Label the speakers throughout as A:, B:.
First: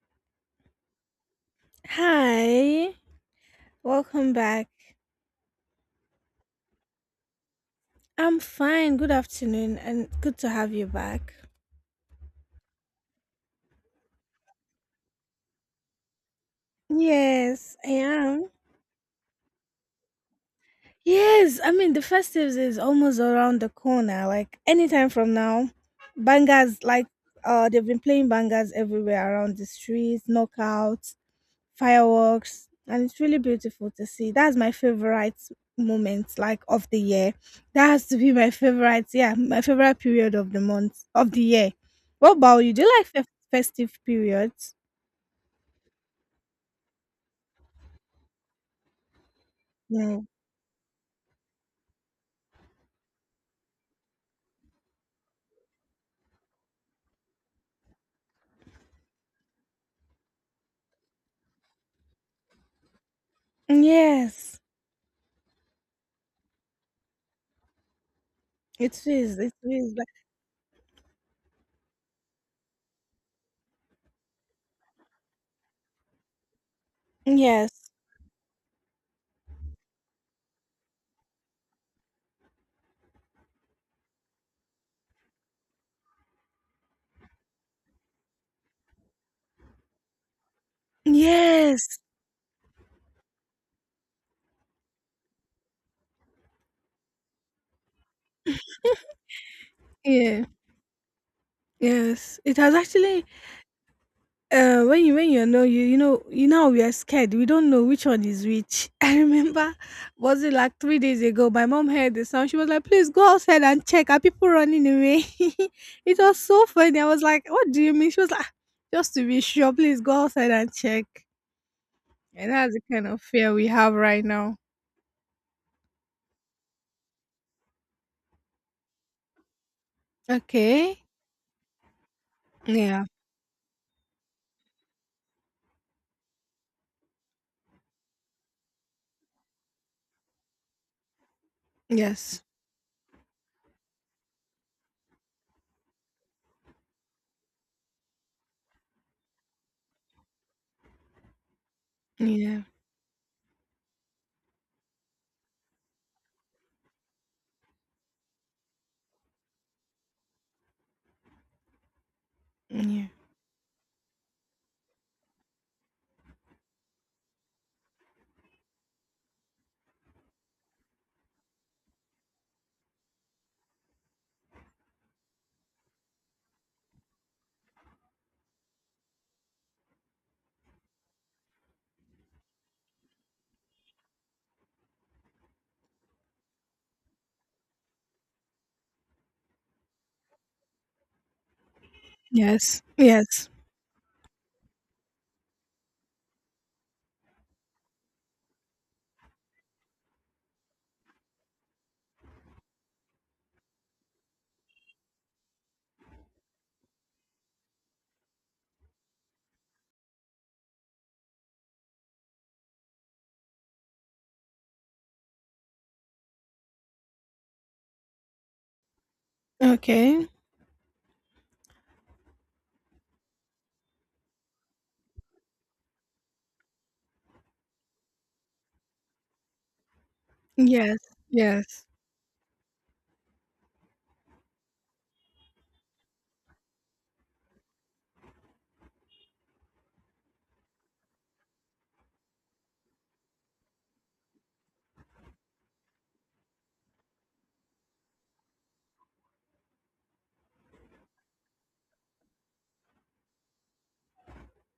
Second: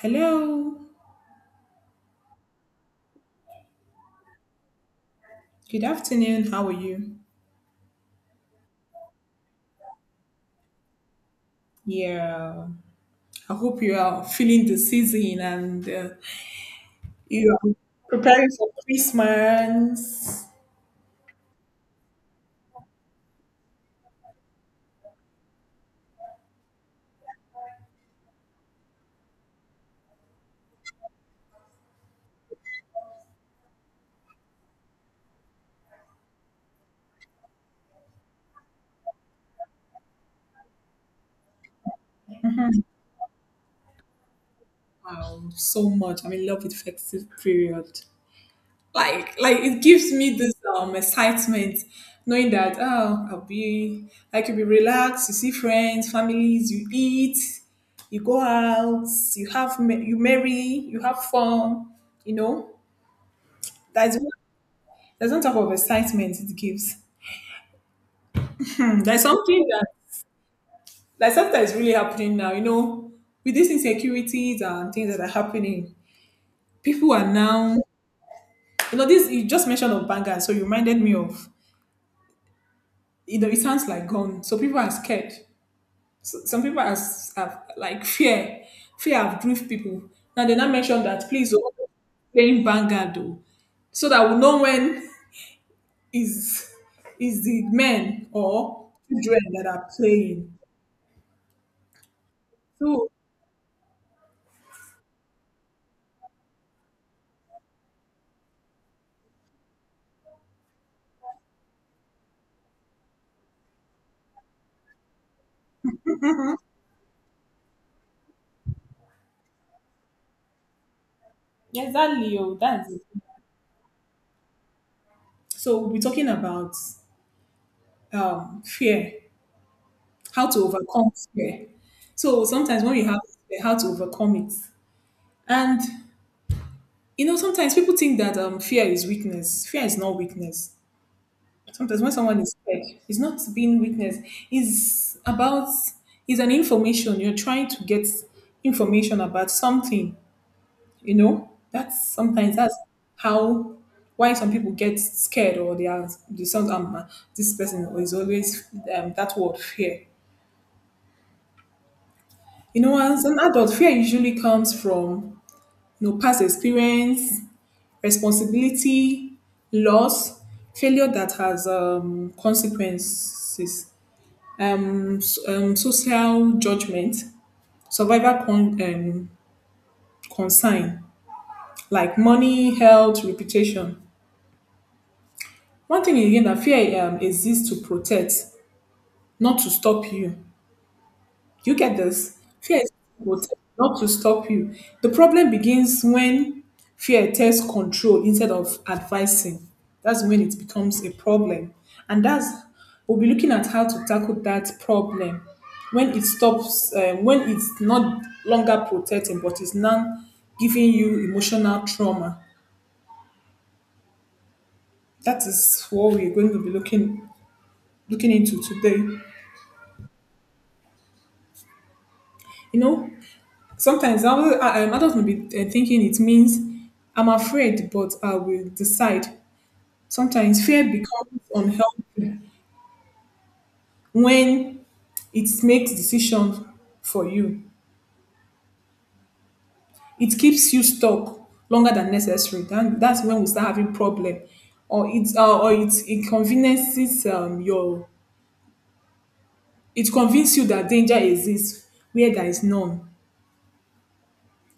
A: Hello.
B: Hi, welcome back.
A: Good afternoon. How are you?
B: I'm fine. Good afternoon and good to have you back.
A: Yeah, I hope you are feeling the season and you are
B: Yes, I
A: preparing
B: am.
A: for Christmas.
B: Yes, I mean the festives is almost around the corner. Like anytime from now, bangers like they've been playing bangers everywhere around the streets, knockouts, fireworks and it's really beautiful to see. That's my favorite moment, like, of the year. That has to be my favorite. Yeah, my favorite period of the month of the year. What about you, do you like festive periods?
A: Wow, so much. I'm in love with festive period. Like it gives
B: No.
A: me this excitement, knowing that oh, I could be relaxed. You see friends, families. You eat, you go out, you marry, you have fun. You know, that's
B: Yes.
A: there's no type of excitement it gives. Hmm,
B: It
A: there's
B: is, it
A: something that
B: is like-
A: like something that is really happening now, with these insecurities and things that are happening, people are
B: yes,
A: now this you just mentioned of bangers, so you reminded me of it sounds like gone. So people are scared. So, some people are like fear. Fear have drift people. Now they now mention that please oh,
B: yes,
A: playing banger though. So that we know when is is the men or children that are
B: yeah.
A: playing.
B: Yes, it has
A: So
B: actually. When you when you know you know we are scared. We don't know which one is which. I remember, was it like 3 days ago? My mom heard the sound. She was like, "Please go outside and check. Are people running away?" It was so funny. I was like, "What do you mean?" She was like, "Ah, just to be sure, please go outside and check."
A: exactly.
B: And
A: Oh,
B: that's the
A: that's it.
B: kind of fear we have right now.
A: So we'll be talking about fear, how to
B: Okay.
A: overcome fear. So sometimes when you
B: Yeah.
A: have fear, how to overcome it, and you know sometimes people think that fear is weakness. Fear is not weakness. Sometimes when someone
B: Yes.
A: is scared, it's not being weakness. It's about it's an information you're trying to get information about something. You know, that's sometimes
B: Yeah.
A: that's how why some people get scared or they sound this person is always that word fear. You know,
B: Yeah.
A: as an adult, fear usually comes from past experience, responsibility, loss, failure that has consequences, social judgment, survivor concern like money, health, reputation. One thing again that fear exists to protect, not to stop you. You get this? Fear
B: Yes.
A: is to
B: Yes.
A: protect, not to stop you. The problem begins when fear takes control instead of advising. That's when it becomes a problem. And we'll be looking at how to tackle that problem when it stops, when it's not longer protecting, but it's now giving you emotional trauma. That is what we're going to be looking into today.
B: Okay.
A: You know, sometimes adults may be thinking it means I'm afraid, but I will decide. Sometimes fear
B: Yes.
A: becomes
B: Yes.
A: unhealthy when it makes decisions for you. It keeps you stuck longer than necessary. Then that's when we start having problem, or it's or it inconveniences your. It convinces you that danger exists where there is none.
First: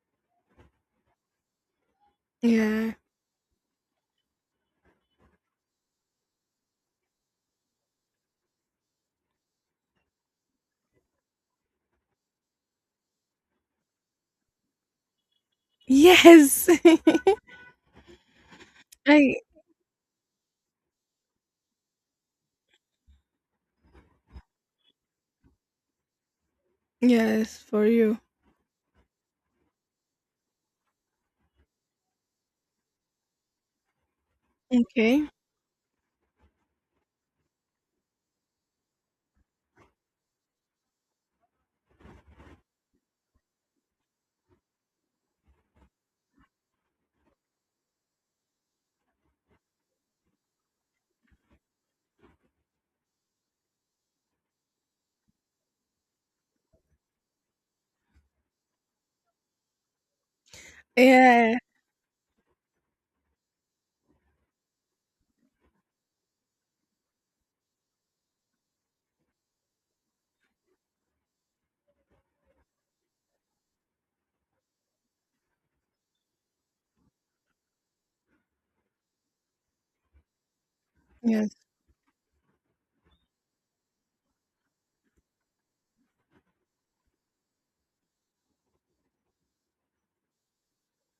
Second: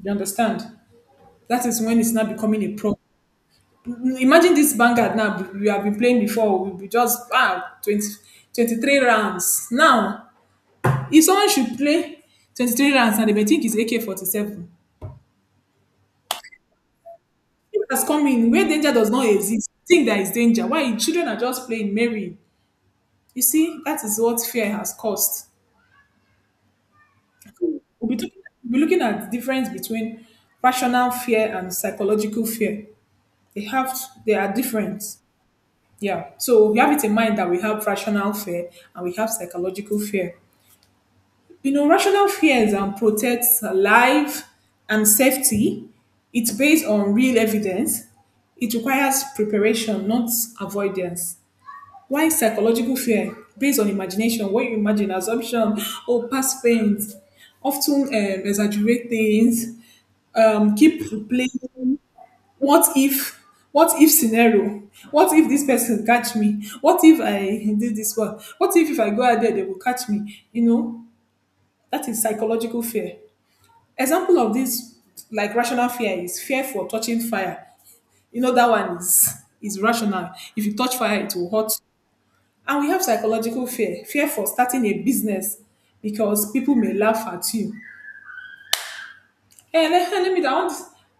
A: You understand? That is when it's not becoming a
B: Yeah.
A: problem. Imagine this Vanguard now we have been playing before, we be just 23 rounds. Now, if someone should play 23 rounds and they may think it's AK-47,
B: Yes.
A: it has come in where danger does not
B: I—
A: exist. Think there is danger. Why children are just playing merry. You see, that is what fear has caused.
B: yes, for
A: We'll be,
B: you.
A: talking, we'll be looking at the difference between rational fear and psychological fear. They have they are different.
B: Okay.
A: Yeah. So we have it in mind that we have rational fear and we have psychological fear. You know, rational fears and protects life and safety. It's based on real evidence. It requires preparation, not avoidance. Why psychological fear? Based on imagination, what you imagine, assumption, or past pains, often exaggerate things, keep
B: Yeah.
A: replaying what if, what if scenario, what if this person catch me, what if I did this one, what if I go out there they will catch me, that is psychological fear. Example of this, like rational fear, is fear for touching fire. You know that one is rational. If you touch fire, it will
B: Yes.
A: hurt. And we have psychological fear, fear for starting a business because people may laugh at you. Hey, let me down.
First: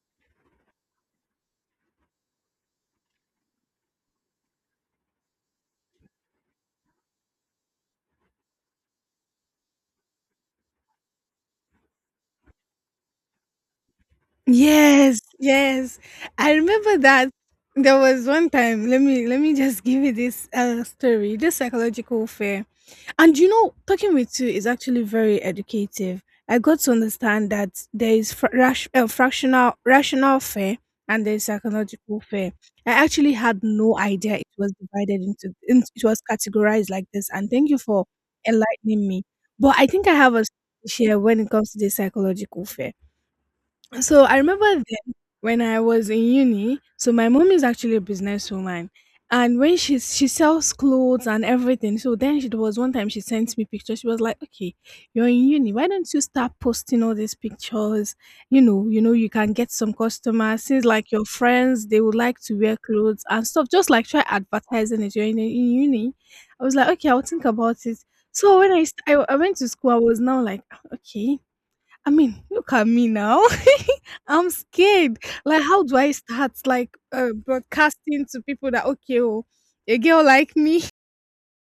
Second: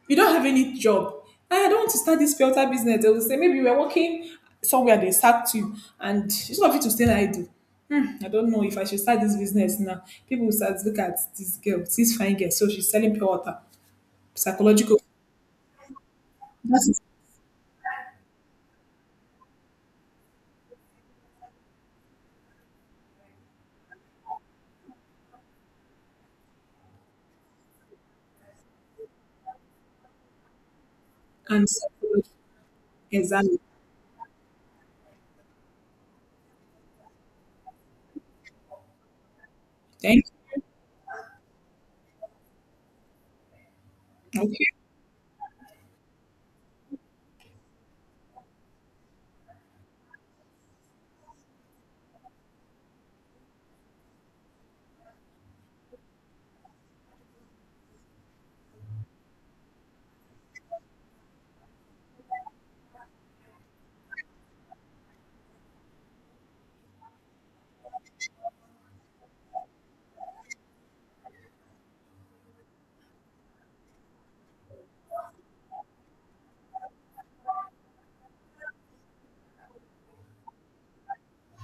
A: You don't have any job. "Hey, I don't want to start this filter business. They will say maybe you were working somewhere they sacked you, and instead of you to stay idle, I don't know if I should start this business now. People will start look at this girl, this fine girl. So she's selling pure water. Psychological.
B: Yes, yes. I remember
A: That's
B: that there was one time, let me just give you this story, this psychological fear. And you know, talking with you is actually very educative. I got to understand that there is fractional rational fare, and there is
A: and
B: psychological
A: support.
B: fare. I actually
A: Exactly.
B: had no idea it was divided it was categorized like this. And thank you for enlightening me. But I think I
A: Thank
B: have a story to share when it comes to the psychological fare. So I
A: you. Okay.
B: remember then when I was in uni. So my mom is actually a businesswoman, and when she sells clothes and everything. So then she there was one time she sent me pictures. She was like, "Okay, you're in uni. Why don't you start posting all these pictures? You know, you can get some customers. Since like your friends, they would like to wear clothes and stuff. Just like try advertising it. You're in uni." I was like, "Okay, I'll think about it." So when I went to school, I was now like, "Ah, okay." I mean, look at me now. I'm scared. Like, how do I start, like, broadcasting to people that, okay, oh, a girl like me,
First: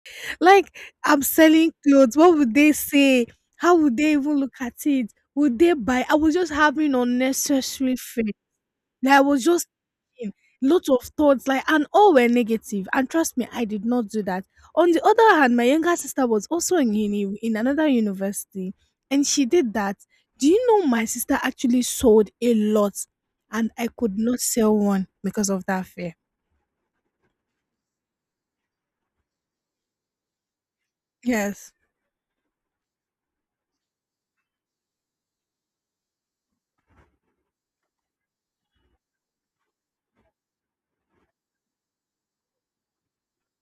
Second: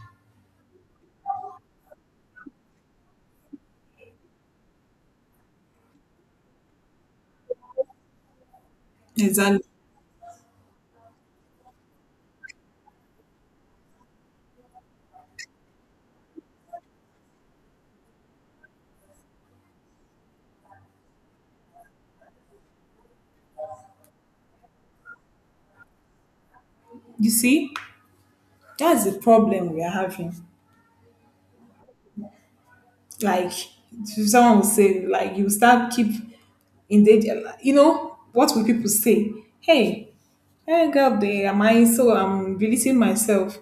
B: like, I'm selling clothes. What would they say? How would they even look at it? Would they buy? I was just having unnecessary fear. Like, I was
A: Exactly.
B: just him, lots of thoughts, like, and all were negative. And trust me, I did not do that. On the other hand, my younger sister was also in uni, in another university, and she did that. Do you know my sister actually sold a lot, and I could not sell one because of that fear.
A: You see, that's the problem we are having.
B: Yes,
A: Like someone will say, like you start keep in the what will people say? Hey, hey girl they am I so I'm releasing myself.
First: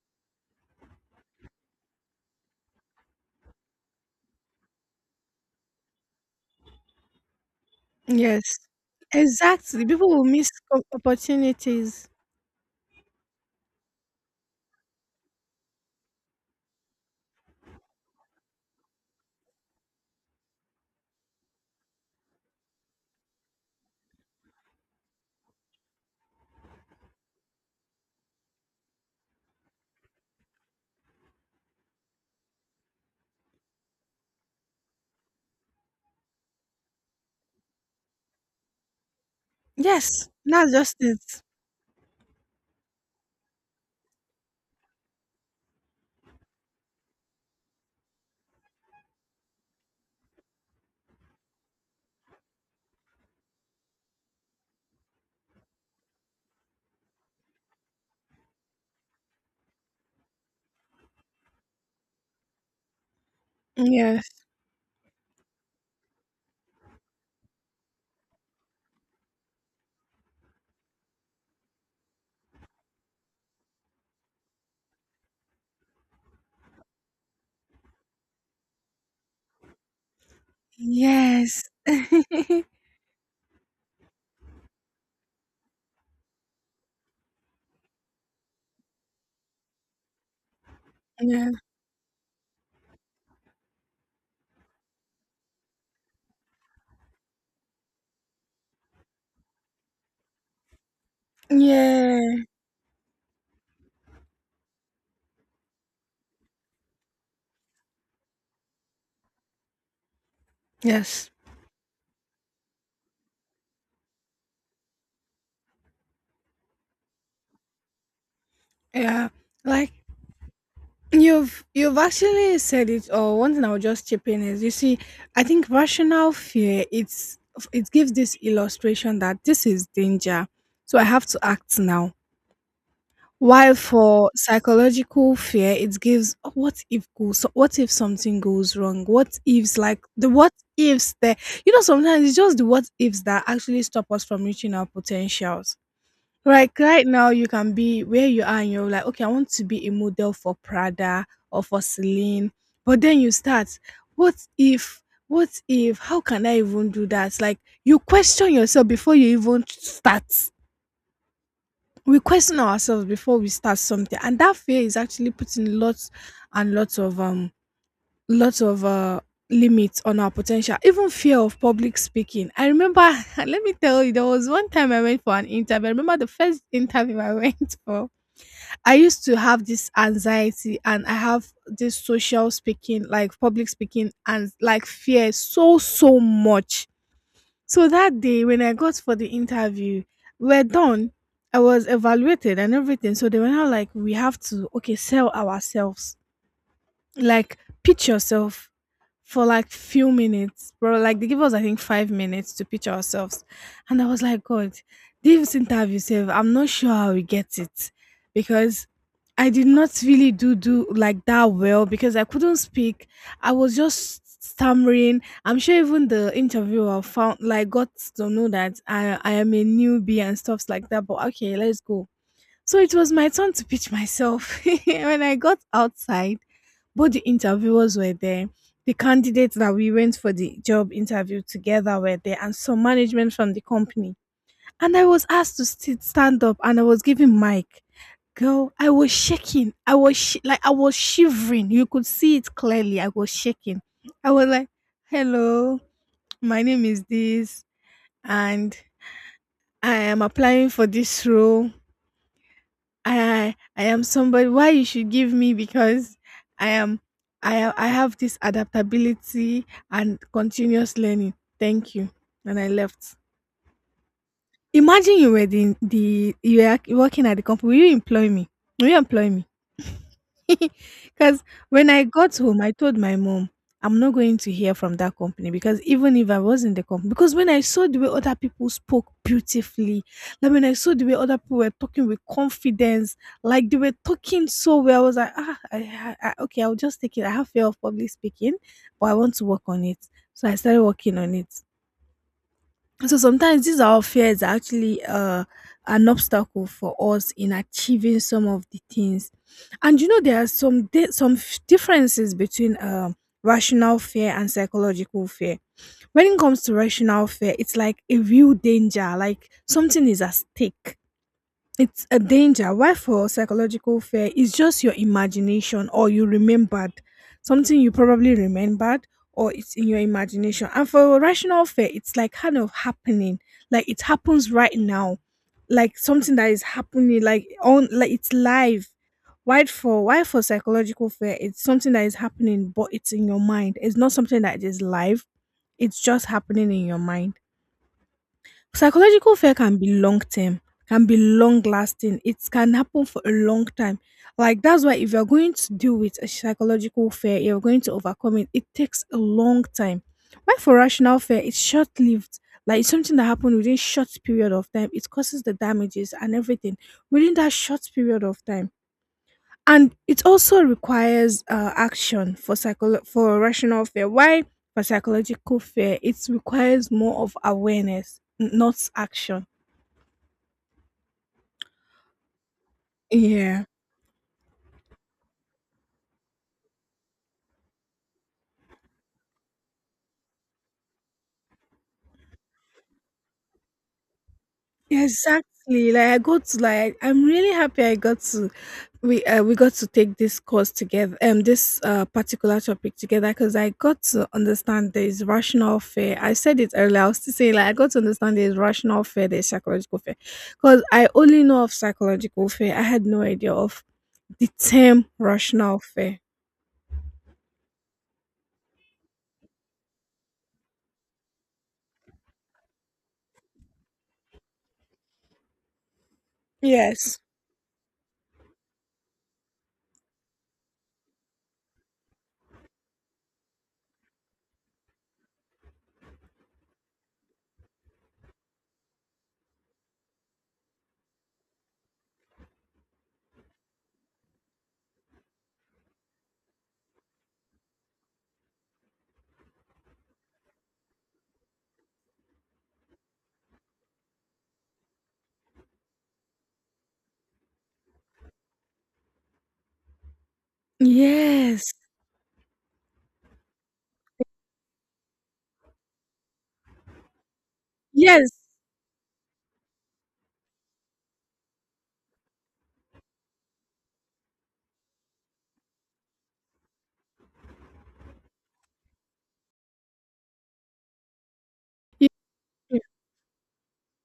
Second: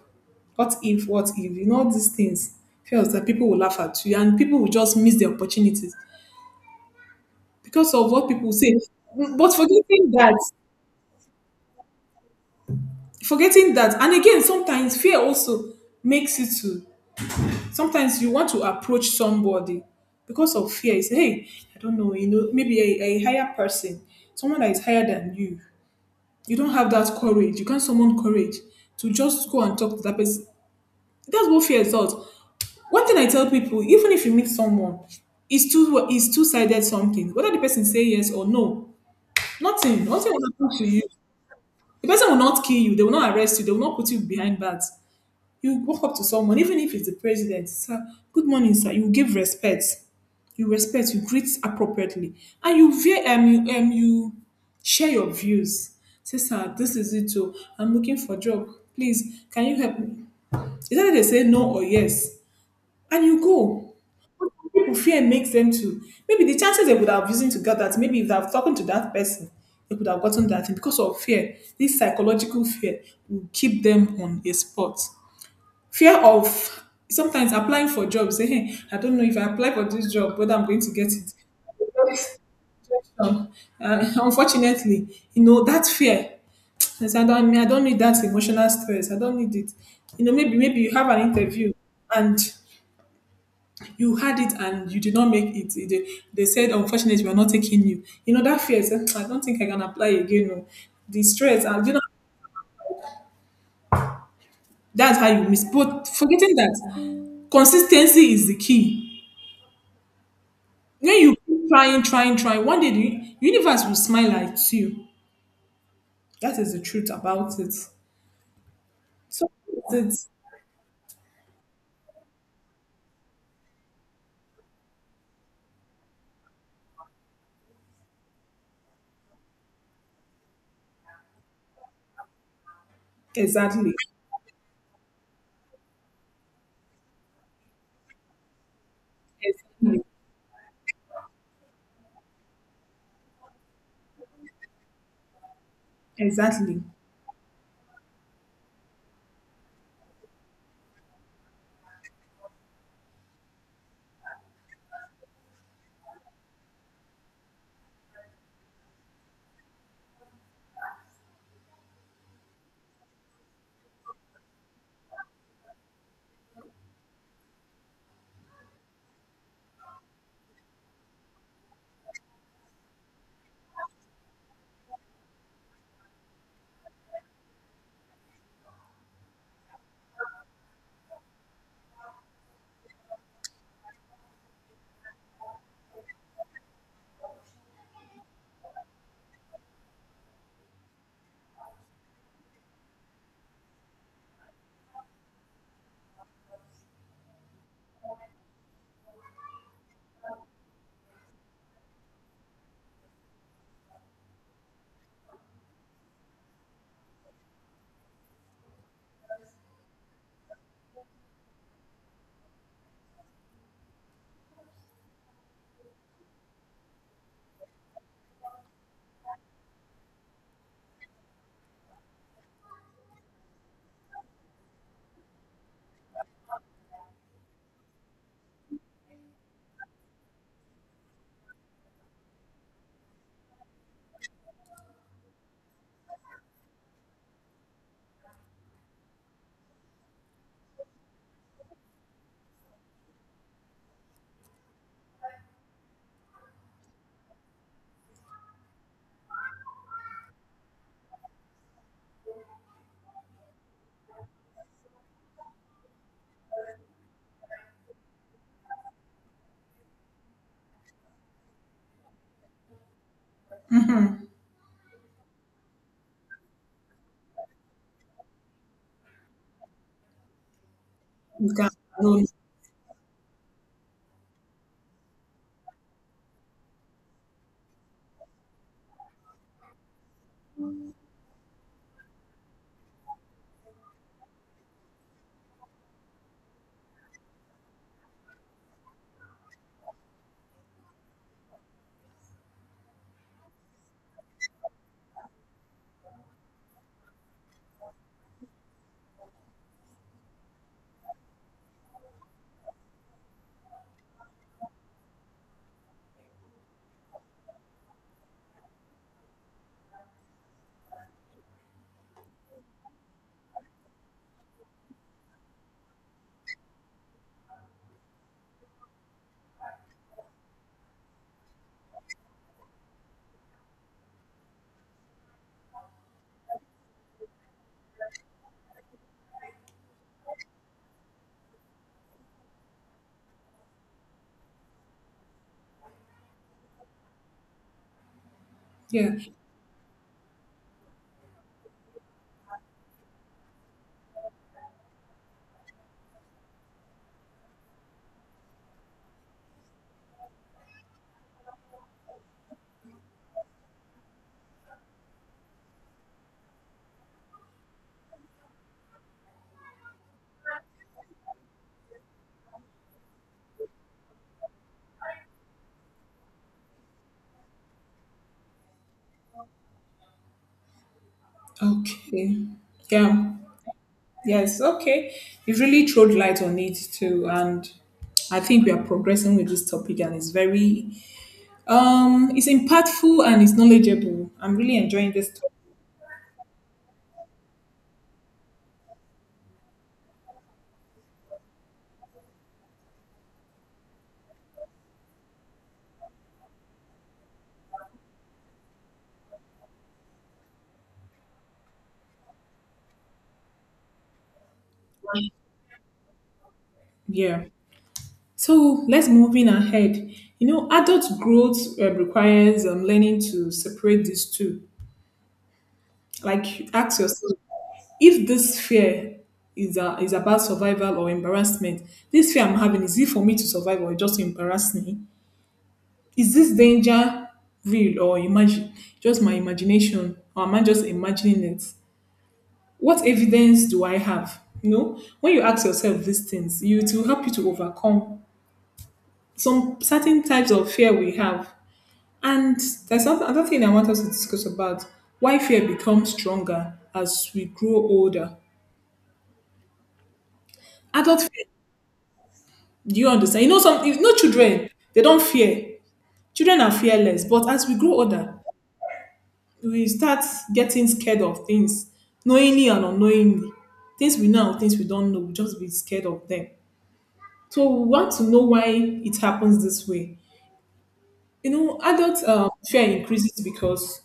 A: What if, what if? You know these things. Feels that people will laugh at you and people will just miss the opportunities because of what
B: yes,
A: people say. But
B: exactly. People will miss opportunities.
A: forgetting that, and again, sometimes fear also makes you to sometimes you want to approach somebody because of fear. You say, hey, I don't know, you know, maybe a higher person, someone that is higher than you. You don't have that courage. You can't summon courage to just go and talk to that person. That's what fear is all. One thing I tell people, even if you meet someone, it's two sided something. Whether the person say yes or no, nothing,
B: Yes,
A: nothing will
B: that's
A: happen to
B: just
A: you.
B: it.
A: The person will not kill you. They will not arrest you. They will not put you behind bars. You walk up to someone, even if it's the president, sir, good morning, sir. You give respect. You respect, you greet appropriately. And you share your views. Say, sir, this is it too. I'm looking for job. Please, can you help me? Is that they say no or yes? And you go.
B: Yes,
A: But some people fear makes them to. Maybe the chances they would have used to get that, maybe if they have talked to that person, they could have gotten that. And because of fear, this psychological fear will keep them on a spot fear of sometimes applying for jobs say hey I don't know if I apply for this job whether I'm going to get it.
B: yes,
A: uh, Unfortunately, you know that fear, I say, I mean, I don't need that emotional stress. I don't need it. You know maybe you have an
B: yeah,
A: interview and you had it and you did not make it. They said unfortunately we're not taking you. You know that fear say, "Hmm, I don't think I can apply again. No. The stress and
B: yeah,
A: that's how you miss, but forgetting that consistency is the key. When
B: yes,
A: you keep trying, trying, trying, one day the universe will smile at you. That is the truth about it.
B: yeah.
A: So
B: Like—
A: it's
B: you've actually said it. Or one thing I'll just chip in is, you see, I think rational fear, it's— it gives this illustration that this is danger, so I have to act now. While
A: exactly,
B: for psychological fear, it gives, "Oh, what if goes— so what if something goes wrong? What ifs, like
A: exactly,
B: the what ifs there?" You know, sometimes it's just the what ifs that actually stop us from reaching our potentials. Like
A: exactly.
B: right now, you can be where you are and you're like, okay, I want to be a model for Prada or for Celine. But then you start, what if, what if, how can I even do that? Like, you question yourself before you even start. We question ourselves before we start something. And that fear is actually putting lots and lots of limits on our potential. Even fear of public speaking. I remember let me tell you, there was one time I went for an interview. I remember the first interview I went for— I used to have this anxiety and I have this social speaking, like public speaking and like fear so, so much. So that day when I got for the interview, we're done. I was evaluated and everything. So they were now like, we have to, okay, sell ourselves. Like, pitch yourself for like few minutes, bro. Like they give us, I think, 5 minutes to pitch ourselves. And I was like, God, this interview, save. I'm not sure how we get it because I did not really do like that well because I couldn't speak. I was just stammering. I'm sure even the interviewer found like got to know that I am a newbie and stuffs like that. But okay, let's go. So it was my turn to pitch myself. When I got outside, both the interviewers were there, the candidates that we went for the job interview together were there, and some management from the company. And I was asked to sit, stand up, and I was given mic. Girl, I was shaking. I was I was shivering. You could see it clearly. I was shaking. I was like, "Hello, my name is this, and I am applying for this role. I am somebody why you should give me because I am I ha- I have this adaptability and continuous learning. Thank you." And I left. Imagine you were the you were working at the company. Will you employ me? Will you employ me? Because
A: You can
B: when I
A: no,
B: got home, I told my mom, I'm not going to hear from that company. Because even if I was in the company, because when I saw the way other people spoke beautifully, like when I saw the way other people were talking with confidence, like they were talking so well, I was like, ah, okay, I'll just take it. I have fear of public speaking, but I want to work on it. So I started working on it. So sometimes these our fears are actually an obstacle for us in achieving some of the things. And you know, there are some differences between rational fear and psychological fear. When it comes to rational fear, it's like a real danger, like something is at stake. It's a danger. Why for psychological fear is just your imagination, or you remembered something, you probably remembered, or it's in your imagination. And for rational fear, it's like kind of happening, like it happens right now, like something that is happening, like on, like it's live. Why for— why for psychological fear? It's something that is happening, but it's in your mind. It's not something that is live. It's just happening in your mind.
A: yeah.
B: Psychological fear can be long term, can be long lasting. It can happen for a long time. Like that's why if you're going to deal with a psychological fear, you're going to overcome it. It takes a long time. Why for rational fear, it's short lived. Like it's something that happened within short period of time. It causes the damages and everything within that short period of time. And it also requires action for for rational fear. Why for psychological fear, it requires more of awareness, not action.
A: Okay. Yeah.
B: Yeah,
A: Yes. Okay. You really throwed light on it too, and I think we are progressing with this topic, and it's impactful and it's knowledgeable. I'm really enjoying this topic.
B: exactly. Like, I got to like— I'm really happy I got to— we got to take this course together, this particular topic together, because I got to understand there is rational fear. I said it earlier, I was to say like, I got to understand there is rational fear, there is psychological fear. Because I only know of psychological fear, I had no idea of the term "rational fear."
A: Yeah. So let's move in ahead. You know, adult growth requires learning to separate these two. Like, ask
B: Yes.
A: yourself if this fear is about survival or embarrassment. This fear I'm having is it for me to survive or just to embarrass me? Is this danger real or imagine just my imagination or am I just imagining it? What evidence do I have? You know, when you ask yourself these things, you it will help you to overcome some certain types of fear we have. And there's something, another thing I want us to discuss about why fear becomes stronger as we grow older. Adult fear,
B: Yes.
A: do you understand? You know, some children, they don't fear. Children are fearless, but as we grow
B: Yes.
A: older, we start getting scared of things, knowingly and unknowingly. Things we know, and things we don't know, we just be scared of them. So we want to know why it happens this way. You know,
B: Y—
A: adult fear increases because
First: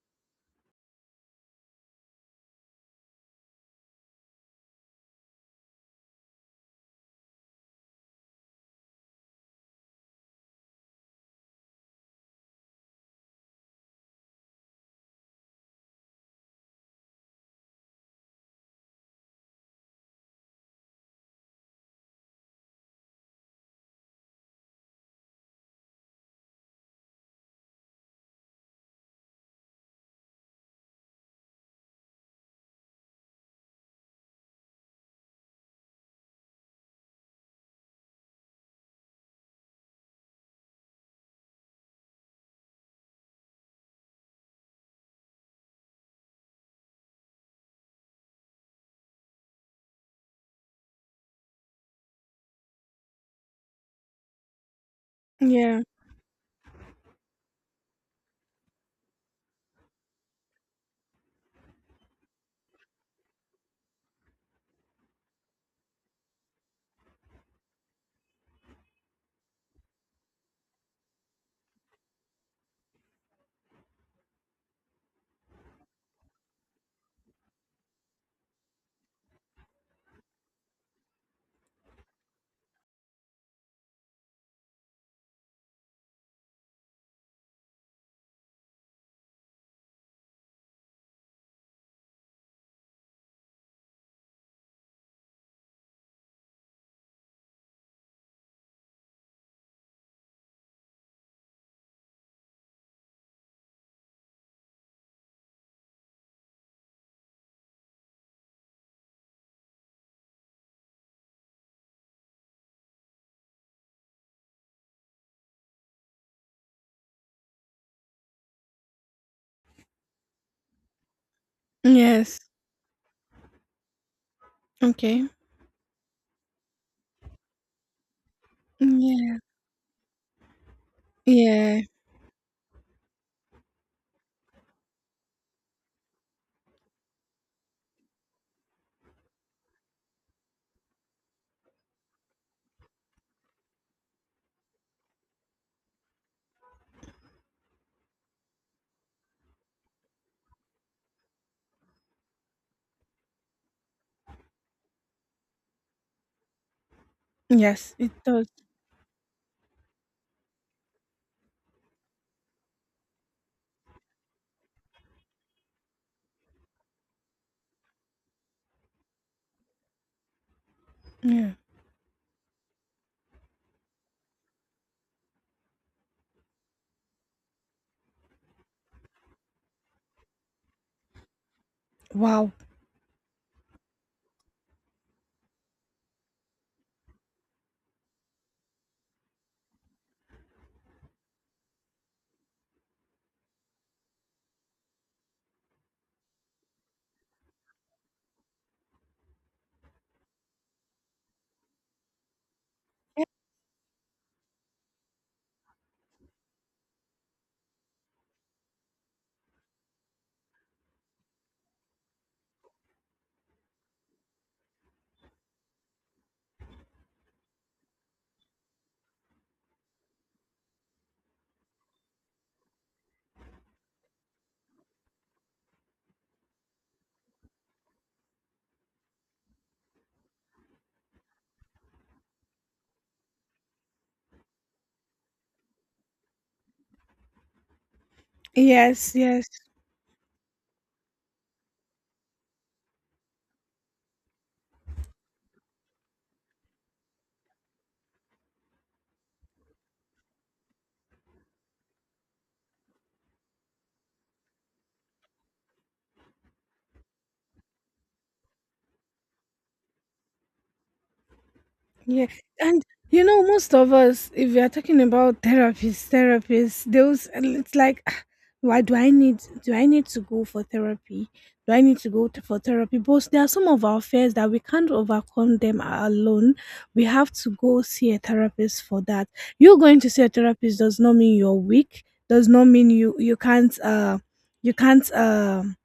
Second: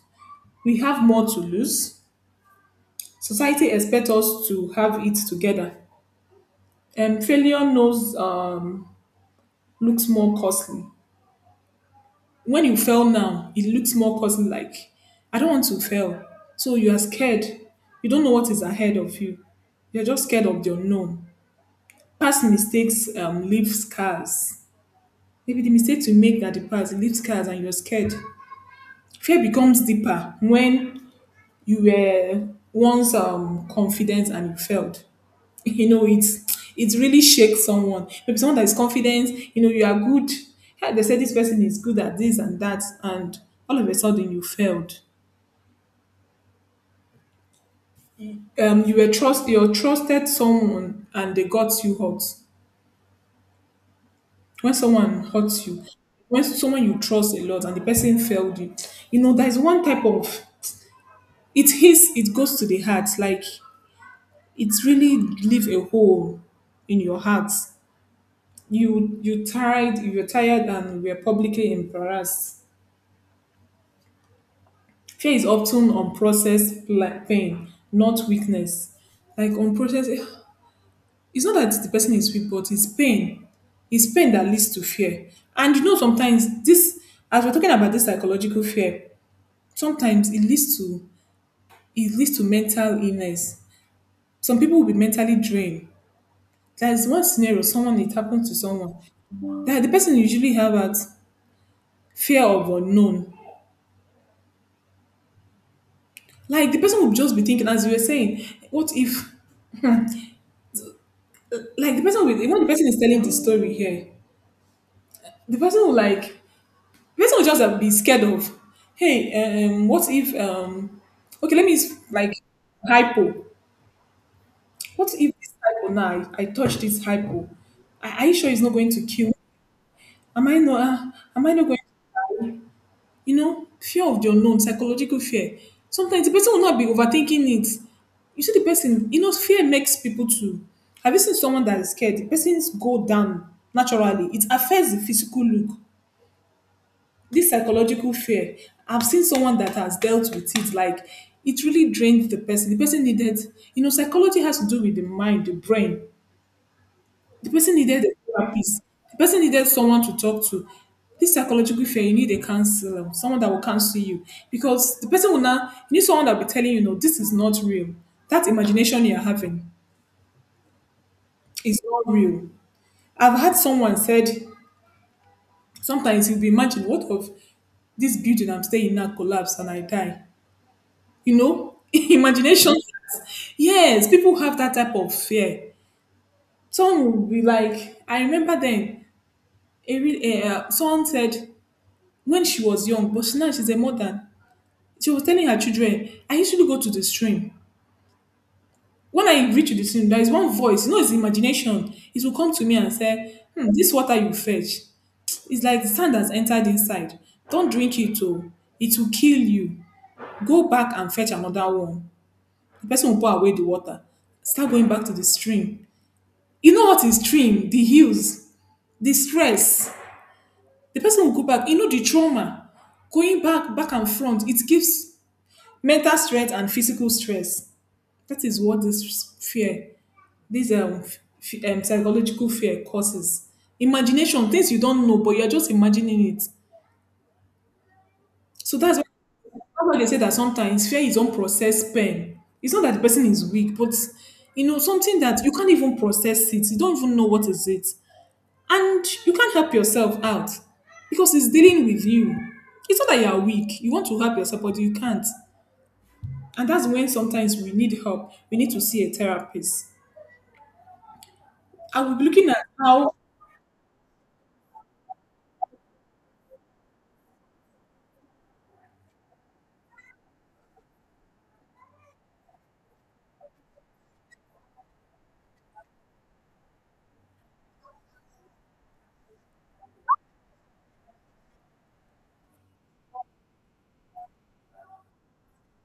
A: we have more to lose. Society expects us to have it together, and failure knows looks more costly. When you fail now, it looks more costly. Like I don't want to fail, so you are scared. You don't know what is ahead of you. You're just scared of the unknown. Past mistakes leave scars. Maybe the mistakes you make at the past leave scars, and you're scared. Fear becomes deeper when you were once confident and you failed. You know it really shakes someone, maybe someone that is confident. You know you are good. Hey, they say this person is good at this and that, and all of a sudden you failed. You trusted someone and they got you hurt. When someone hurts you,
B: yeah.
A: when someone you trust a lot and the person failed you, you know there's one type of it hits, it goes to the heart. Like it really leave a hole in your heart. You were tired and you were publicly embarrassed. Fear is often unprocessed pain, not weakness. Like unprocessed, it's not that the person is weak, but it's pain. It's pain that leads to fear. And you know, sometimes as we're talking about this psychological fear, sometimes it leads to mental illness. Some people will be mentally drained. There's one scenario, someone it happened to someone that the person usually have at fear of unknown. Like the person will just be thinking, as you were saying, what if? Like when the person is telling the story here, the person will like the person will just be scared of, hey, what if, okay, let me use, like,
B: Yes.
A: hypo. What
B: Okay.
A: if this hypo now, I touch this hypo, are you sure it's not going to kill?
B: Yeah.
A: Am I not am I not going
B: Yeah.
A: to die? You know, fear of the unknown, psychological fear, sometimes the person will not be overthinking it. You see the person, you know, fear makes people to, have you seen someone that is scared? The person's go down. Naturally, it affects the physical look, this psychological fear. I've seen someone that has dealt with it. Like, it really drained the person. The person needed, you know, psychology has to do with the mind, the brain. The person
B: Yes,
A: needed
B: it
A: a
B: does.
A: therapist. The person needed someone to talk to. This psychological fear, you need a counselor, someone that will counsel you. Because the person will now, you need someone that will be telling you, no, this is not real. That imagination you're having
B: Yeah.
A: is not real. I've had someone said sometimes you'll be imagining, what if this building I'm staying in now collapse and I die? You know,
B: Wow.
A: imagination. Yes, people have that type of fear. Some will be like, I remember then, someone said when she was young, but now she's a mother, she was telling her children, I used to go to the stream. When I reach the stream, there is one voice, you know, it's imagination, it will come to me and say, hmm, this water you fetch, it's like the sand has entered inside, don't drink it, oh, it will kill you. Go back and fetch another one. The person will pour away the water, start going back to the stream. You know what is stream, the hills, the stress. The person will go back. You know, the trauma, going back, back and front. It gives mental stress and physical stress. That is what this fear, this psychological fear causes. Imagination, things you don't know, but you're just imagining it. So that's why
B: Yes, yes.
A: that's why they say that sometimes fear is unprocessed pain. It's not that the person is weak, but you know, something that you can't even process it. You don't even know what is it. And you can't help yourself out because it's dealing with you. It's not that you are weak. You want to help yourself, but you can't. And that's when sometimes we need help. We need to see a therapist. I will be
B: Yeah.
A: looking at
B: And
A: how,
B: you know, most of us, if we are talking about therapists, therapists, those, it's like, "Ah, why do I need— do I need to go for therapy? Do I need to go to, for therapy?" But there are some of our fears that we can't overcome them alone. We have to go see a therapist for that. You going to see a therapist does not mean you're weak, does not mean you can't you can't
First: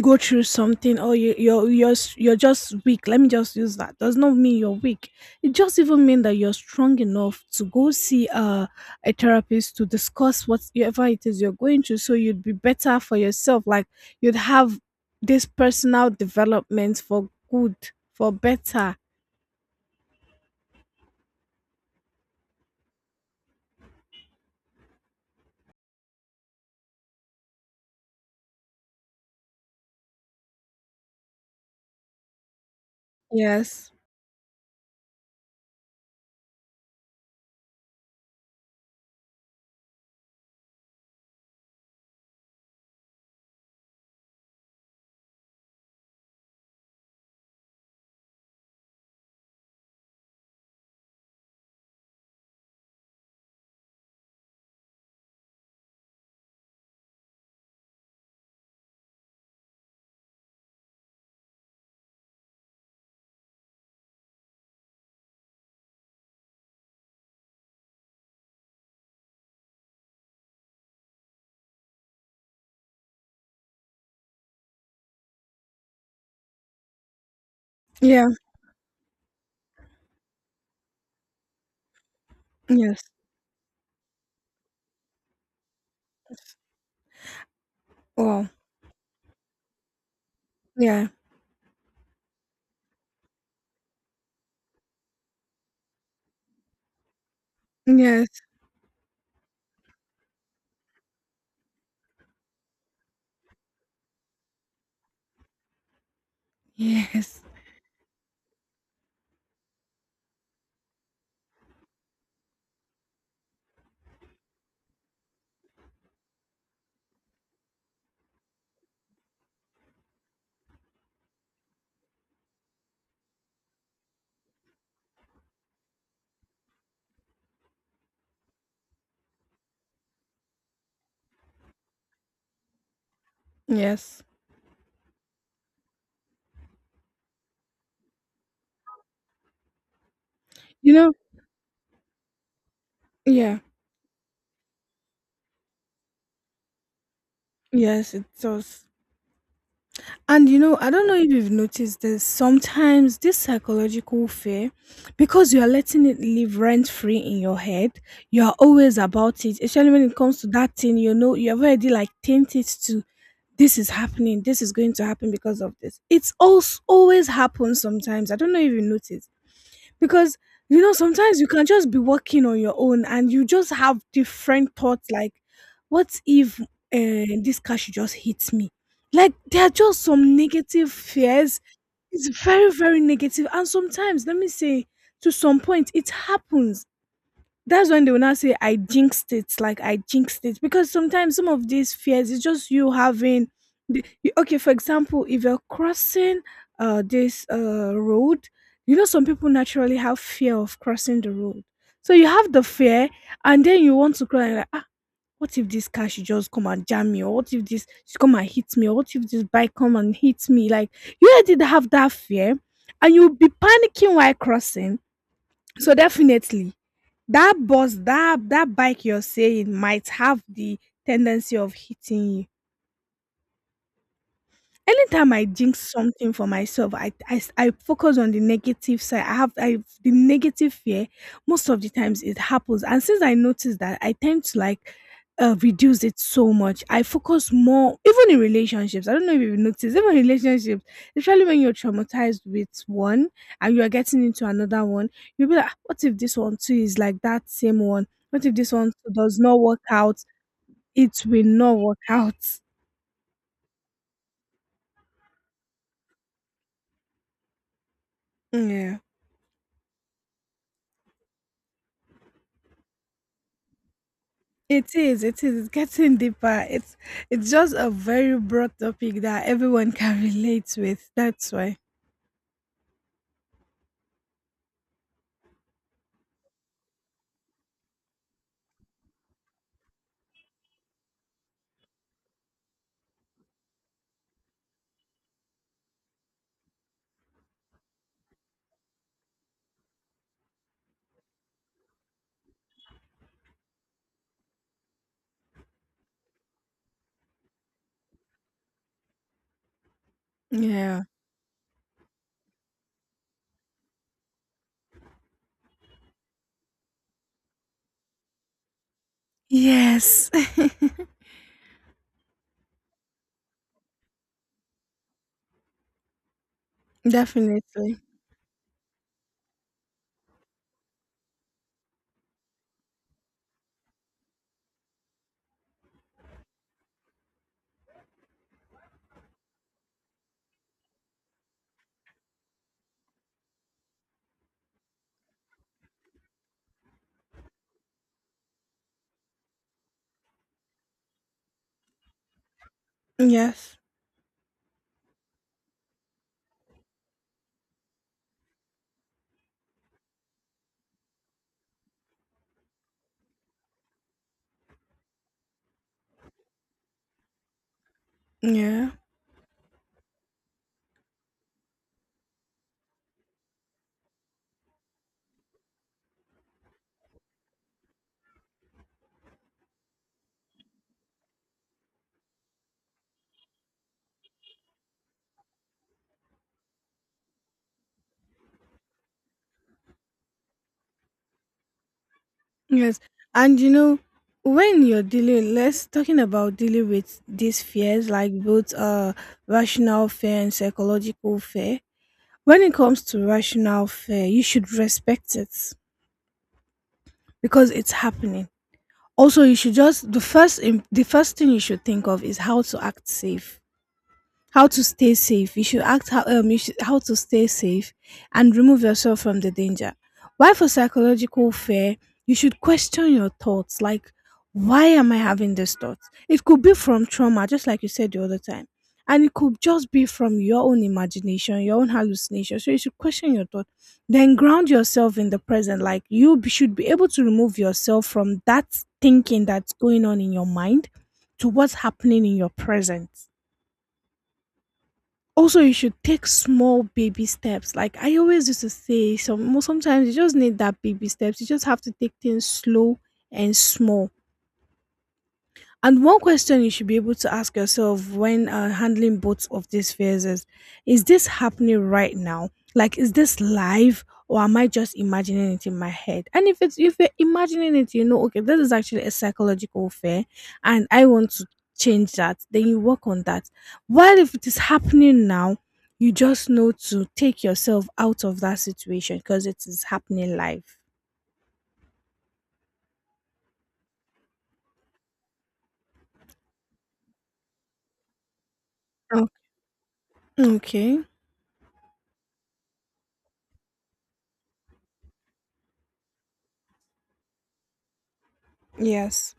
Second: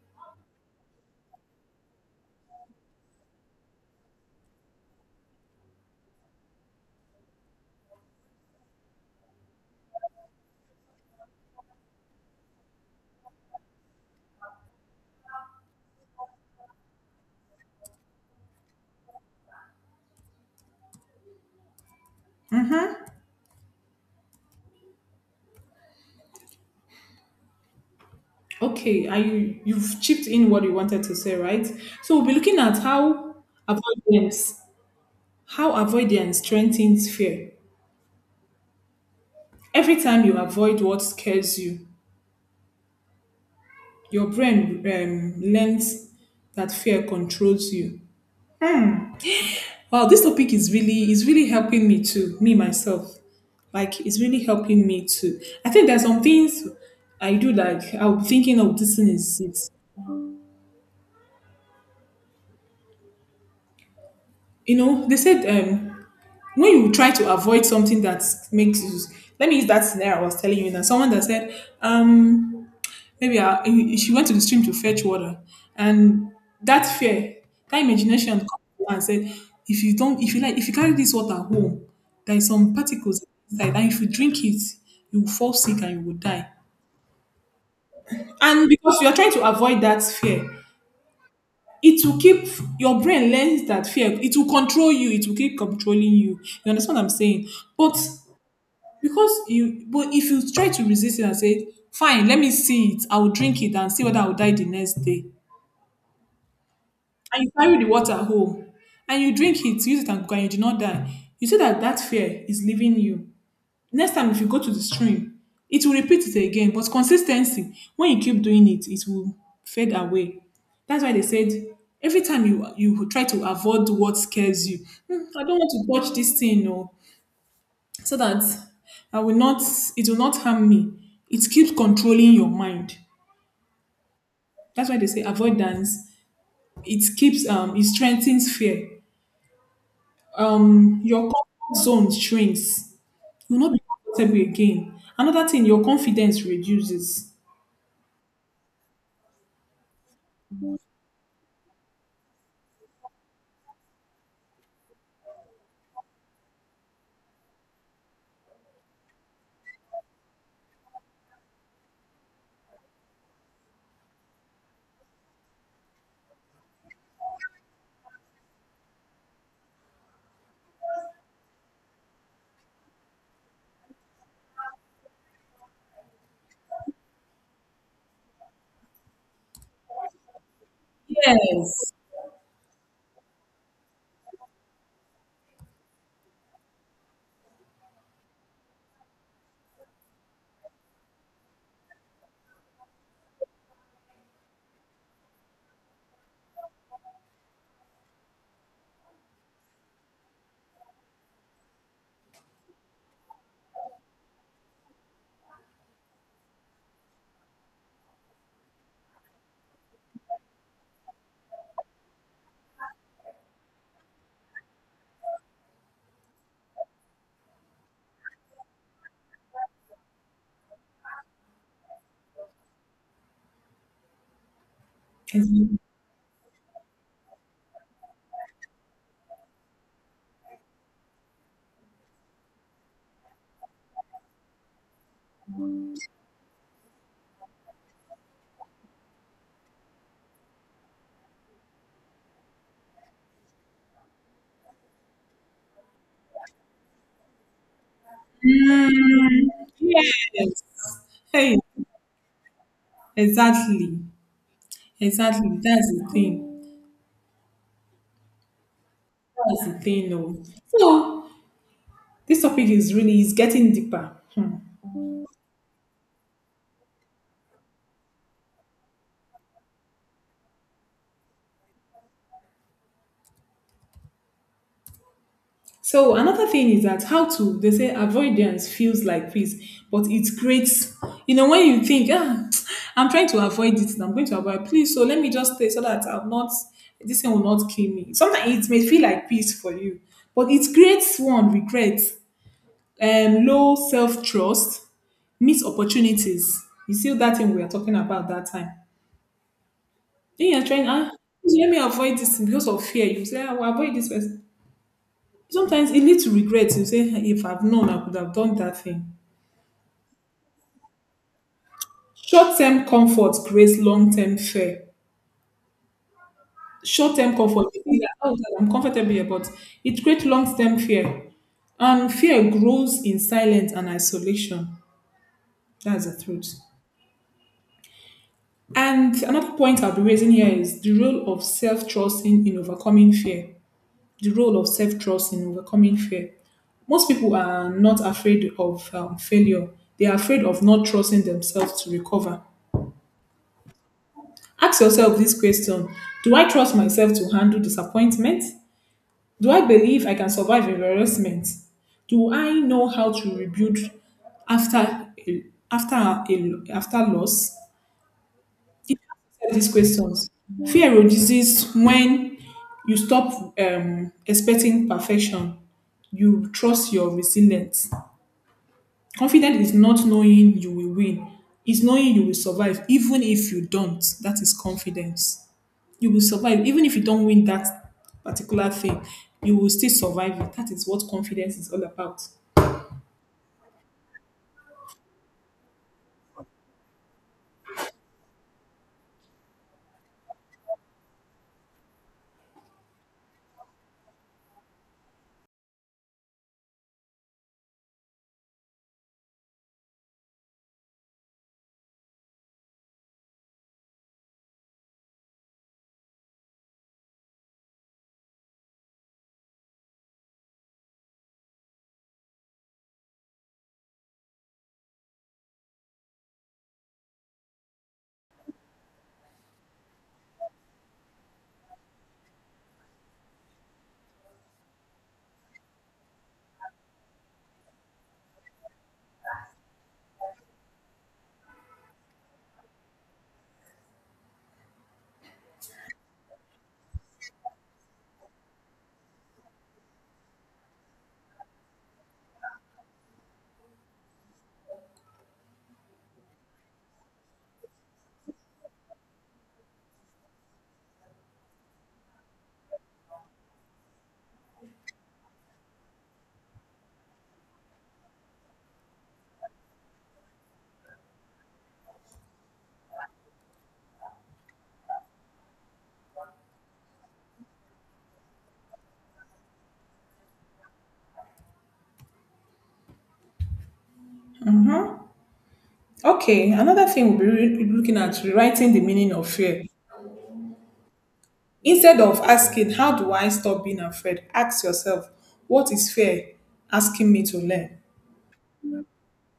B: go through something or you're you're just weak, let me just use that, does not mean you're weak, it just even mean that you're strong enough to go see a therapist to discuss whatever it is you're going through so you'd be better for yourself, like you'd have this personal development for good, for better.
A: okay, I, you've chipped in what you wanted to say, right? So we'll be looking at
B: Yes.
A: avoidance, how avoidance strengthens fear. Every time you avoid what scares you, your brain learns that fear controls you. Wow, this topic is really helping me too, me myself. Like, it's really helping me too. I think there's some things I do, like I'll be thinking of this thing is it. You know, they said, when you try to avoid something that makes you, let me use that scenario I was telling you now. Someone that said, um maybe I, she went to the stream to fetch water, and that fear, that
B: Yeah.
A: imagination, come to her and said, "If you don't, if you like, if you carry this water home, there is some
B: Yes.
A: particles inside, and if you drink it, you will fall sick and you will die."
B: Wow.
A: And because you are trying to avoid that fear,
B: Yeah.
A: it will keep your brain learns that fear. It will control you. It will keep controlling you. You understand what I'm saying? But
B: Yes.
A: but if you try to resist it and say, "Fine, let me see it. I will drink it and see whether I will die the next day,"
B: Yes.
A: and you carry the water home and you drink it, use it and cook, and you did not die. You see that that fear is leaving you. Next time, if you go to the stream, it will repeat it again. But consistency, when you keep doing it, it will fade away. That's why they said every time you try to avoid what scares you. "Hmm, I don't want to touch this thing, no, so that I will not. It will not harm me." It keeps controlling your mind.
B: Yes.
A: That's why they say avoidance, it strengthens fear.
B: You know.
A: Your comfort zone shrinks. You
B: Yeah.
A: will not be comfortable again. Another thing, your confidence reduces.
B: Yes, it does. And you know, I don't know if you've noticed this, sometimes this psychological fear, because you are letting it live rent free in your head, you are always about it, especially when it comes to that thing, you know, you have already like tainted to this is happening, this is going to happen because of this. It's also always happens sometimes. I don't know if you noticed because you know sometimes you can just be working on your own and you just have different thoughts like what if this car should just hit me, like there are just some negative fears.
A: Yes,
B: It's very very negative negative. And sometimes let me say to some point it happens, that's when they will now say I jinxed it, like I jinxed it. Because sometimes some of these fears is just you having okay, for example, if you're crossing this road, you know some people naturally have fear of crossing the road. So you have the fear and then you want to cry and you're like ah, what if this car should just come and jam me, or what if this should come and hit me, or what if this bike come and hit me, like you already have that fear and you'll be panicking while crossing, so definitely that bus, that bike you're saying might have the tendency of hitting you. Anytime I
A: exactly.
B: jinx something for myself, I focus on the negative side. I have the negative fear. Most of the times it happens, and since I noticed that, I tend to like reduce it so much. I focus more, even in relationships. I don't know if you have noticed, even relationships, especially when you're traumatized with one and you are getting into another one, you'll be like, "Ah, what if this one too is like that same one? What if this one too does
A: Mm,
B: not work out?
A: yes,
B: It will
A: hey,
B: not work out."
A: exactly, exactly, that's the thing,
B: Yeah.
A: that's the thing, oh. So, this topic is really is getting deeper. Hmm.
B: It is, it is. It's getting deeper. It's just a very broad topic that everyone can relate with. That's why.
A: So another thing is that how to, they say avoidance feels like peace, but it creates, you know, when you think, ah, I'm trying to avoid it and I'm going to avoid please, so let me just stay so that I'm not, this thing will not kill me. Sometimes it may feel like peace for you, but it creates one regret, low self trust, missed opportunities. You see that thing we are talking about that time. Then you're trying,
B: Yeah.
A: ah, let me avoid this because of fear. You say, "Ah, I will avoid this person," sometimes e lead to regret. You say, "Ah, if I've known, I could have done that thing."
B: Yes.
A: Short-term comfort creates long-term fear. Short-term comfort, you
B: Definitely.
A: think that, oh God, I'm comfortable here, but it creates long-term fear. And fear grows in silence and isolation. That's the truth. And another point I'll be raising here is the role of self-trust in overcoming fear. The role of self-trust in overcoming fear. Most people are not afraid of failure. They are afraid of not trusting themselves to recover.
B: Yes.
A: Ask yourself this question: Do I trust myself to handle disappointment? Do I believe I can survive embarrassment? Do I know how to rebuild after a, after loss? If
B: Yeah.
A: you answer these questions, fear reduces when you stop expecting perfection. You trust your resilience. Confidence is not knowing you will win; it's knowing you will survive, even if you don't. That is confidence. You will survive even if you don't win that particular thing. You will still survive it. That is what confidence is all about.
B: Yes. And you know, when you're dealing, let's talking about dealing with these fears, like both rational fear and psychological fear. When it comes to rational fear, you should respect it because it's happening. Also, you should just the first thing you should think of is how to act safe. How to stay safe. You should act how you should, how to stay safe and remove yourself from the danger. Why for psychological fear, you should question your thoughts, like why am I having these thoughts? It could be from trauma, just like you said the other time. And it could just be from your own imagination, your own hallucination. So you should question your thought. Then ground yourself in the present. Like should be able to remove yourself from that thinking that's going on in your mind to what's happening in your present. Also, you should take small baby steps. Like I always used to say, sometimes you just need that baby steps. You just have to take things slow and small. And one question you should be able to ask yourself when handling both of these fears is this happening right now? Like, is this live or am I just imagining it in my head? And if it's if you're imagining it, you know, okay, this is actually a psychological fear and I want to change that, then you work on that. While if it is happening now, you just know to take yourself out of that situation because it is happening live.
A: Mhm. Okay, another thing we'll be looking at, rewriting the meaning
B: Oh,
A: of fear.
B: okay.
A: Instead of asking, how do I stop being afraid? Ask yourself, what is fear asking me to learn?
B: Yes.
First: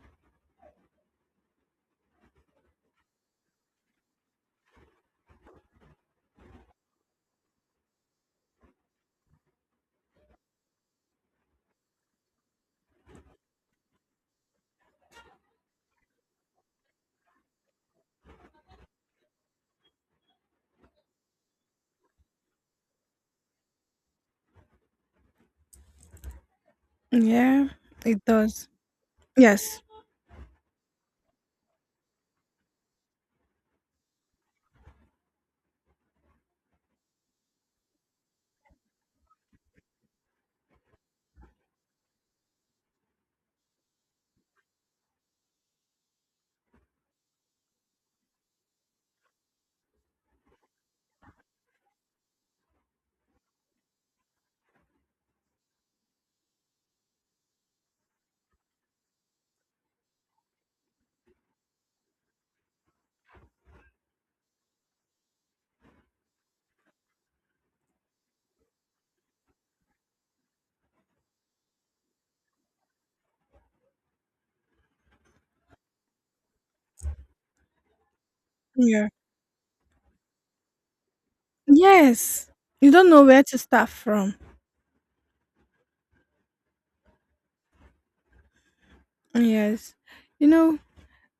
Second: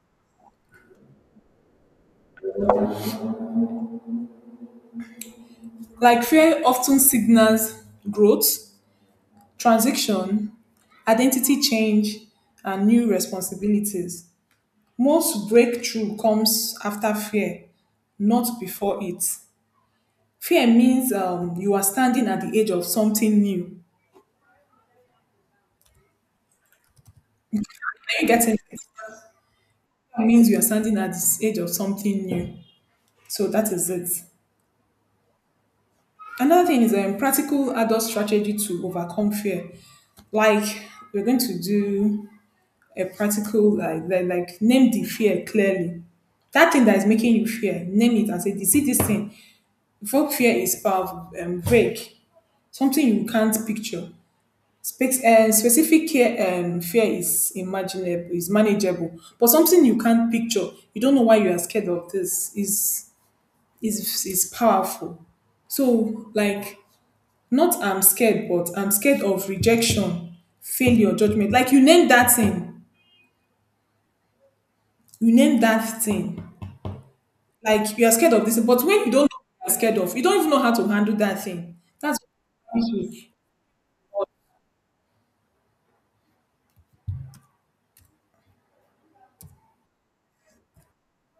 A: Like, fear often signals growth, transition, identity change, and new responsibilities. Most breakthrough comes after fear, not before it. Fear means, you are standing at the edge of something new.
B: Yeah,
A: Are
B: it
A: you getting
B: does.
A: it?
B: Yes.
A: Fear means you are standing at the edge of something new. So that is it. Another thing is a practical adult strategy to overcome fear. Like, we're going to do a practical, like, name the fear clearly. That thing that is making you fear, name it and say, "You see this thing." Before fear is powerful, break something you can't picture. Specific care, fear is imaginable, is manageable, but something you can't picture, you don't know why you are scared of this, is powerful. So like, not I'm scared, but I'm scared of rejection, failure, judgment. Like, you name that thing, you name that thing. Like, you are scared of this, but when
B: Yeah.
A: you don't know what you are scared of, you don't even know how to handle that thing. That's
B: Yes.
A: what happens
B: You don't
A: with.
B: know where to start from. Yes. You know,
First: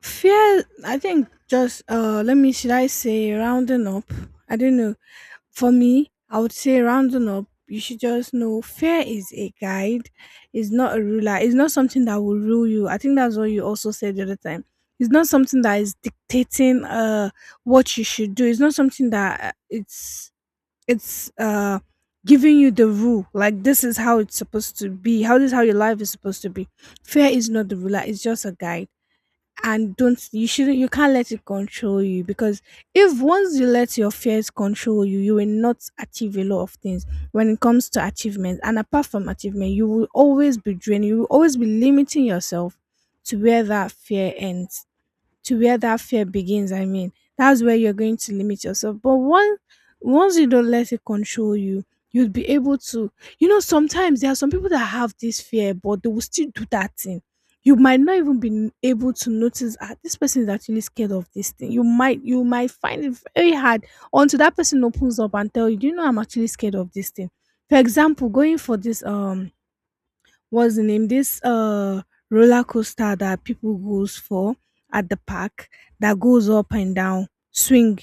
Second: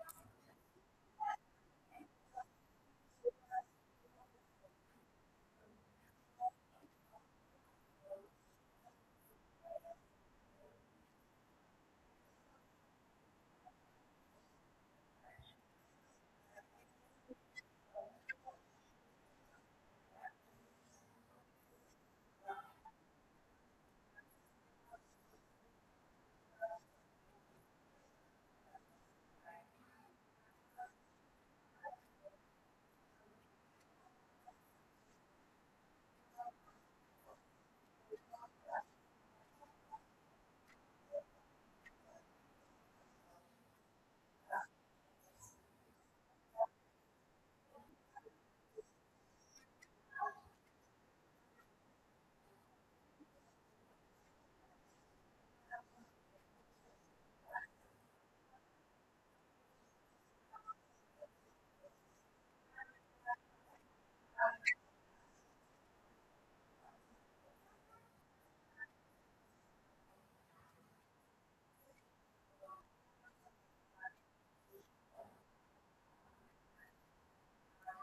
B: fear, I think just, let me, should I say rounding up? I don't know. For me, I would say rounding up, you should just know fear is a guide, it's not a ruler, it's not something that will rule you. I think that's what you also said the other time. It's not something that is dictating what you should do. It's not something that it's giving you the rule, like this is how it's supposed to be, how this is how your life is supposed to be. Fear is not the ruler, it's just a guide. And don't you shouldn't, you can't let it control you, because if once you let your fears control you, you will not achieve a lot of things when it comes to achievement. And apart from achievement, you will always be drained, you will always be limiting yourself to where that fear ends, to where that fear begins, I mean that's where you're going to limit yourself. But once you don't let it control you, you'll be able to, you know, sometimes there are some people that have this fear but they will still do that thing. You might not even be able to notice, ah, this person is actually scared of this thing. You might find it very hard until that person opens up and tell you, do you know I'm actually scared of this thing. For example, going for this what's the name, this roller coaster that people goes for at the park, that goes up and down swing,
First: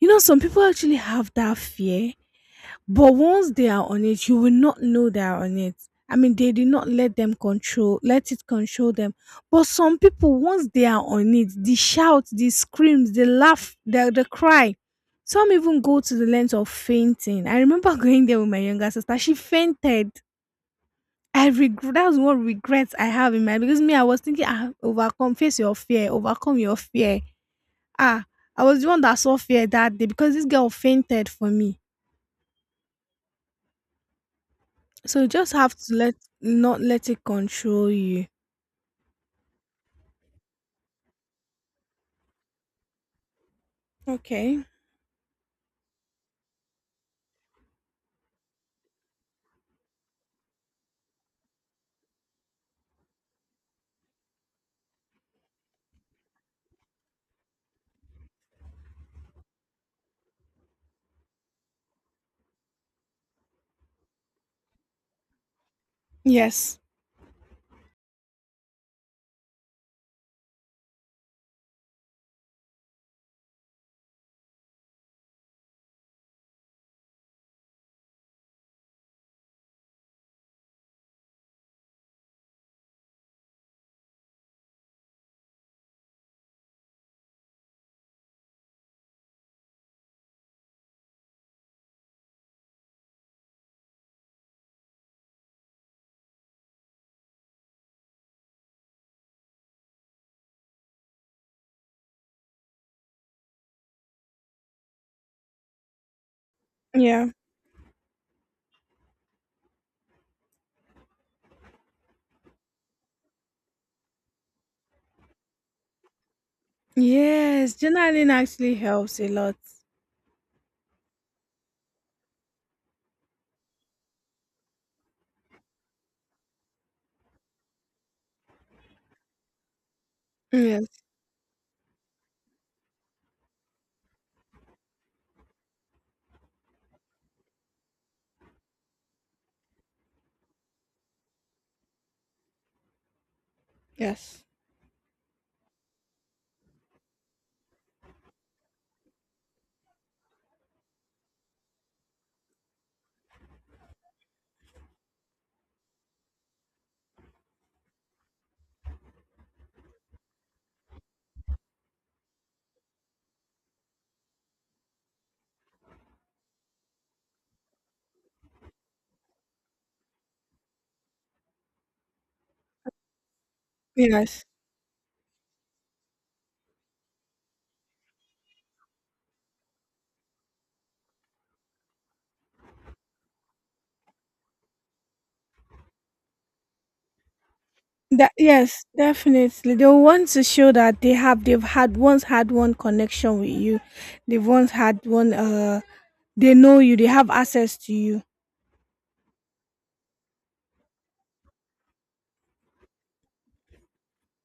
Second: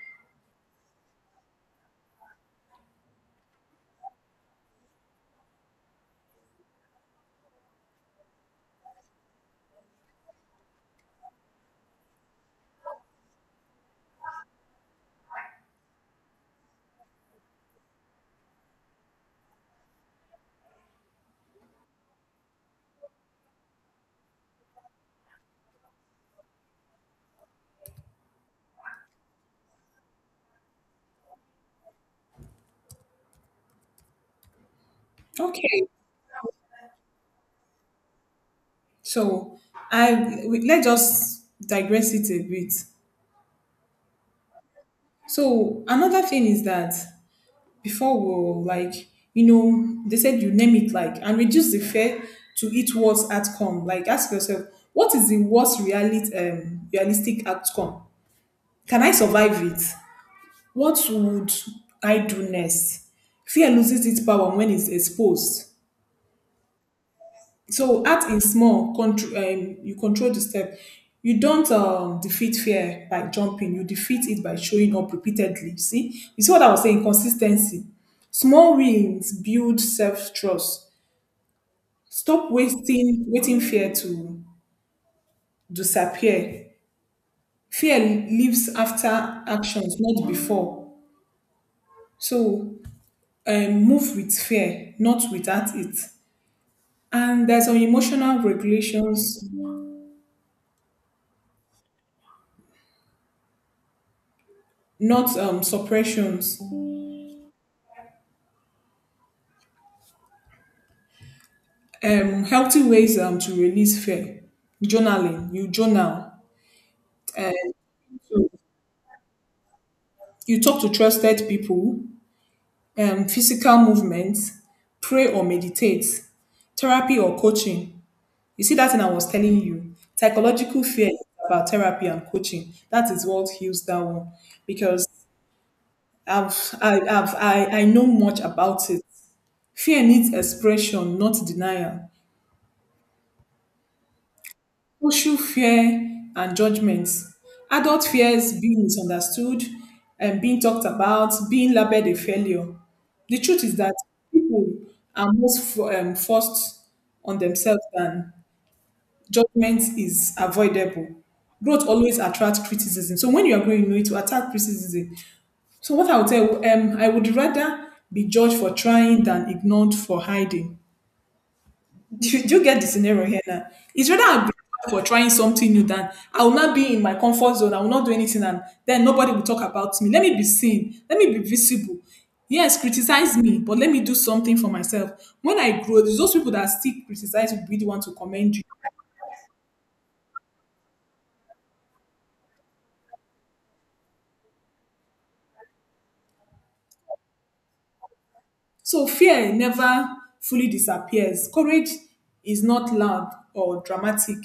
B: you know some people actually have that fear, but once they are on it you will not know they are on it. I mean they did not let them control, let it control them. But some people, once they are on it, the shout, the screams, the laugh, the cry, some even go to the length of fainting. I remember going there with my younger sister, she fainted. I regret, that's one regret I have in mind, because me, I was thinking, ah, overcome, face your fear, overcome your fear. Ah, I was the one that saw fear that day because this girl fainted for me. So you just have
A: Okay,
B: to let, not let it control you.
A: so let's just digress it a bit.
B: Okay.
A: So another thing is that before we, like, you know, they said you name it, like, and reduce the fear to its worst outcome. Like, ask yourself, what is the worst reality realistic outcome? Can I survive it? What would I do next? Fear loses its power when it's exposed.
B: Yes.
A: So act in small. Control. You control the step. You don't defeat fear by jumping. You defeat it by showing up repeatedly. See, you see what I was saying. Consistency. Small wins build self trust. Stop wasting waiting fear to disappear. Fear lives after actions, not before. So move with fear, not without it. And there's on emotional regulations, not suppressions.
B: Yeah.
A: Healthy ways to release fear: journaling, you journal, um
B: Yes. Journaling
A: so
B: actually helps a lot.
A: you talk to trusted people, physical movements, pray or meditate, therapy or coaching. You see that thing I was telling you, psychological
B: Yes.
A: fear is about therapy and coaching. That is what heals that one, because I've I have I know much about it. Fear needs expression, not denial.
B: Yes.
A: Social fear and judgments. Adult fears being misunderstood and being talked about, being labeled a failure. The truth is that people are most forced on themselves than judgment is avoidable. Growth always attracts criticism. So when you are growing, you need to attract criticism. So what I would tell, I would rather be judged for trying than ignored for hiding. Do you, you get the scenario here now? It's rather I'm
B: Yes.
A: grateful for trying something new than I will not be in my comfort zone. I will not do anything, and then nobody will talk about me. Let me be seen. Let me be visible. Yes, criticize me, but let me do something for myself. When I grow, it's those people that still criticize will be the one to
B: That
A: commend you.
B: yes, definitely. They want to show that they've had once had one connection with you. They've once had one they know you, they have access to you.
A: So fear never fully disappears. Courage is not loud or dramatic.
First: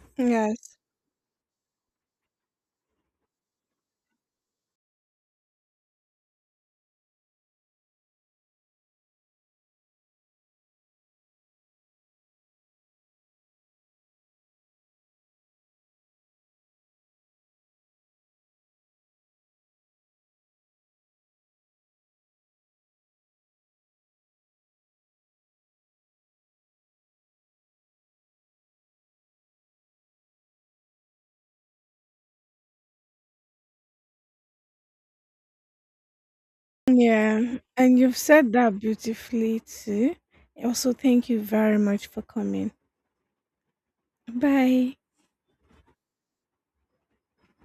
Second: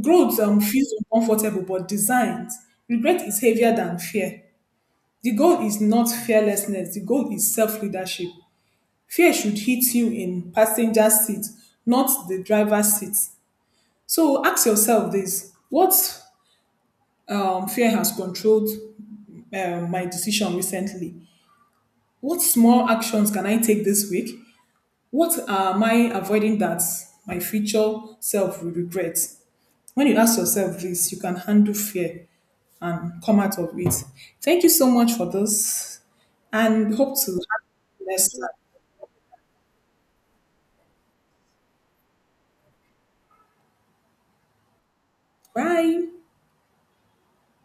A: Growth
B: Yes.
A: feels uncomfortable but designed. Regret is heavier than fear. The goal is not fearlessness, the goal is self leadership. Fear should hit you in passenger seat, not the driver's seat. So ask yourself this: what fear has controlled my decision recently? What small actions can I take this week? What am I avoiding that my future self will regret? When you ask yourself this, you can handle fear and come out of it. Thank you so much for this, and hope to have
B: Yeah. And
A: you
B: you've
A: next time.
B: said that beautifully too. Also, thank you very much for coming. Bye.
A: Bye.